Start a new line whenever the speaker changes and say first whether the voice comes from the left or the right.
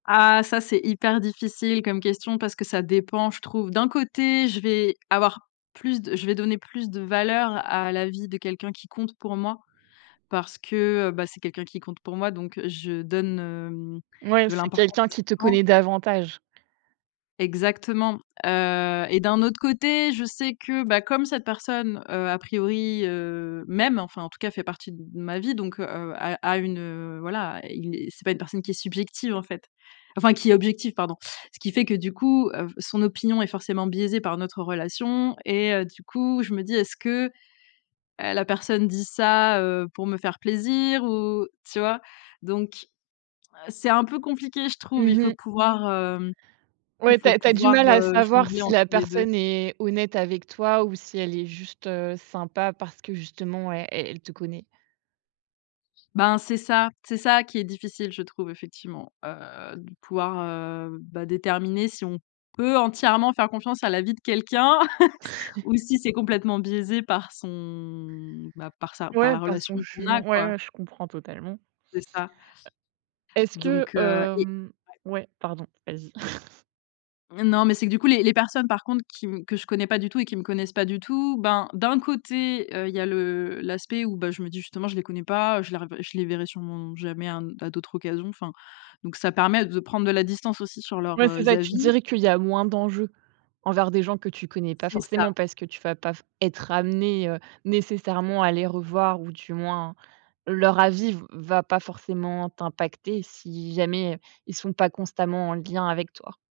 left: Ah, ça c'est hyper difficile comme question parce que ça dépend, je trouve. D'un côté je vais avoir plus de je vais donner plus de valeur à l'avis de quelqu'un qui compte pour moi parce que, heu, bah, c'est quelqu'un qui compte pour moi donc, heu, je donne, hem,
right: Mouais,
left: de
right: c'est
left: l'importance
right: quelqu'un qui te
left: conséquence.
right: connaît davantage.
left: Exactement, heu et d'un autre côté je sais que, bah, comme cette personne, heu, a priori, heu, m'aime, enfin, en tout cas fait partie d de ma vie donc, heu heu, a a une, heu, voilà, il et c'est pas une personne qui est subjective, en fait. Enfin, qui est objective pardon. Ce qui fait que du coup, heu, f son opinion est forcément biaisée par notre relation et heu, du coup je me dis: «Est-ce que, heu, la personne dit ça, heu, pour me faire plaisir ou?», tu vois? Donc, heu, c'est un peu compliqué je trouve, il
right: Mmh
left: faut
right: mh.
left: pouvoir, hem,
right: Ouais,
left: il
right: tu
left: faut
right: as tu as du
left: pouvoir,
right: mal à
left: heu,
right: savoir
left: jongler
right: si
left: entre
right: la
left: les 2.
right: personne est honnête avec toi ou si elle est juste, heu, sympa parce que justement e e elle te connaît.
left: Ben, c'est ça. C'est ça qui est difficile je trouve effectivement, heu, de pouvoir, heu, bah, déterminer si on peut entièrement faire confiance à l'avis de quelqu'un s ou si c'est complètement biaisé par son bah, par sa par
right: Ouais,
left: la
right: par
left: relation
right: son
left: qu'on a
right: jugement. Ouais,
left: quoi.
right: ouais je comprends totalement. Heu,
left: C'est ça
right: est-ce que,
left: donc, heu et
right: hem
left: ouais.
right: ouais, pardon, vas-y.
left: M non, mais c'est que du coup les les personnes par contre qui me que je connais pas du tout et qui me connaissent pas du tout, ben, d'un côté, heu, il y a le l'aspect où, bah, je me dis: «Justement je les connais pas, heu, je les revé je les verrai surement jamais à un à d'autres occasions», enfin donc ça permet de prendre de la distance aussi sur leurs,
right: Ouais, c'est
left: heu,
right: ça, tu
left: avis.
right: dirais qu'il y a moins d'enjeux envers des gens que tu connais pas
left: C'est ça!
right: forcément, parce que tu vas pas f être amenée, heu, nécessairement à les revoir ou du moins, leur avis v va pas forcément t'impacter si jamais, heu, ils sont pas constamment en lien avec toi.